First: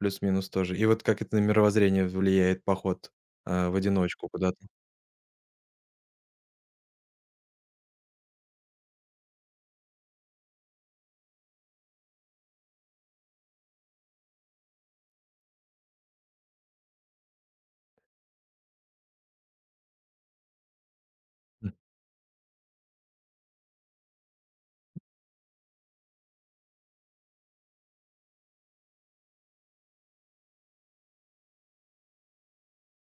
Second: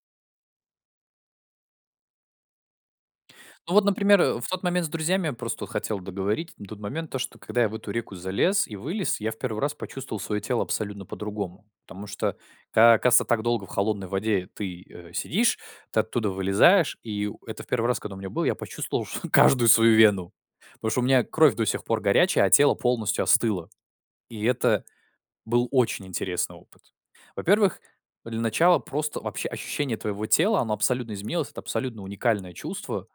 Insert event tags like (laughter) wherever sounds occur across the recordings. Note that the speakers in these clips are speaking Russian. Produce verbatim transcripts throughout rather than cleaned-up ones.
Плюс-минус тоже. И вот как это на мировоззрение в влияет, поход, э, Ну в вот, например, одиночку э, в куда-то? тот момент с друзьями, просто вот хотел договорить. На тот момент то, что когда я в эту реку залез и вылез, я в первый раз почувствовал своё тело абсолютно по-другому. Потому что как оказывается, так долго в холодной воде ты, э, сидишь, ты оттуда вылезаешь. И у это в первый раз, когда у меня было, я почувствовал чт каждую свою вену. Потому что у меня кровь до М. сих пор горячая, а тело полностью остыло. И это был очень интересный опыт. Во-первых, для начала просто вообще ощущение твоего тела, оно абсолютно изменилось, это абсолютно уникальное чувство,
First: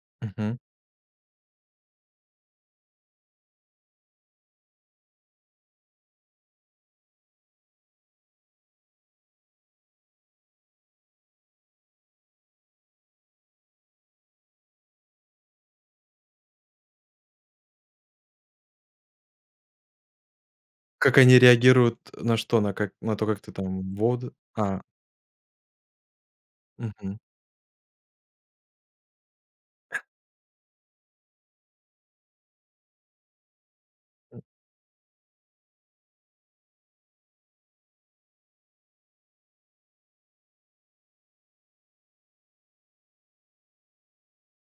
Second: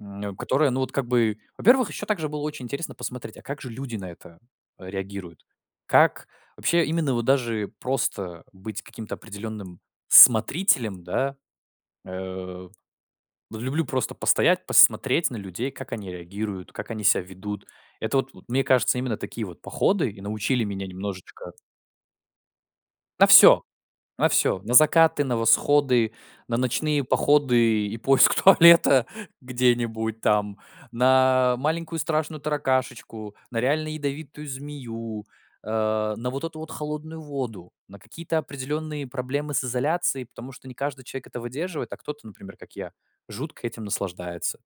м, Мгм. которое, ну, вот как бы. Во-первых, ещё также было очень интересно посмотреть, а как же люди на это а реагируют? Как вообще, именно вот даже просто быть каким-то определённым смотрителем, да. Э. Вот люблю просто постоять, посмотреть на людей, как они реагируют, как они ся ведут. Это вот, вот мне кажется, именно такие вот походы и научили меня Как они немножечко реагируют, э, на что? На как, на На то, как ты всё. там в На воду, всё. На а? закаты, на восходы, на ночные Мгм. походы и поиск туалета где-нибудь там, на маленькую страшную таракашечку, на реально М. ядовитую змею, э, на вот эту вот холодную воду, на какие-то определённые проблемы с изоляцией, потому что не каждый человек это выдерживает, а кто-то, например, как я, жутко этим наслаждается.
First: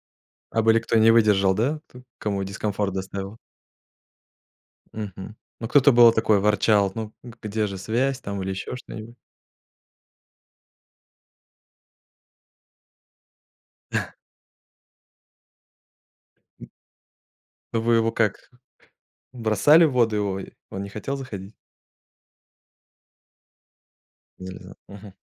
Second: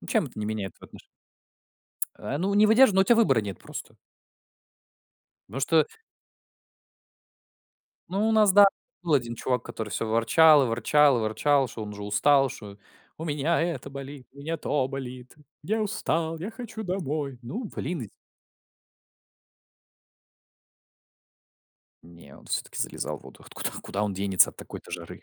Ну чем это не А меняет были твоё кто отноше не выдержал, да? То А, кому ну, не дискомфорт выдерживает, но у тя доставило? выбора нет просто. Мгм. Потому Ну что кто-то было такой ворчал: "Ну, г где же связь Ну, у там или нас да, ещё был что-нибудь?" один чувак, который всё ворчал, и ворчал, и ворчал, что он уже устал, что у меня это (chuckles) болит, у меня то болит, я устал, я М. хочу домой. Ну, А вы блин из его как, бросали в воду? И о он не хотел заходить? Не, он всё-таки залезал в воду. Вот куда, куда он денется от Нельзя, такой-то мгм. жары?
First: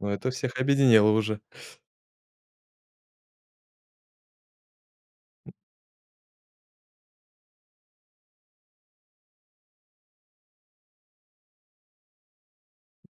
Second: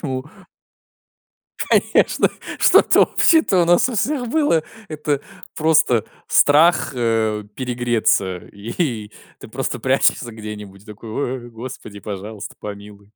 Но Ему это всех объединило уже. конечно, что-то общее-то у нас у всех было, это М. просто страх, э, перегреться. И ты просто прячешься где-нибудь, и такой: "Ой, господи, пожалуйста, помилуй".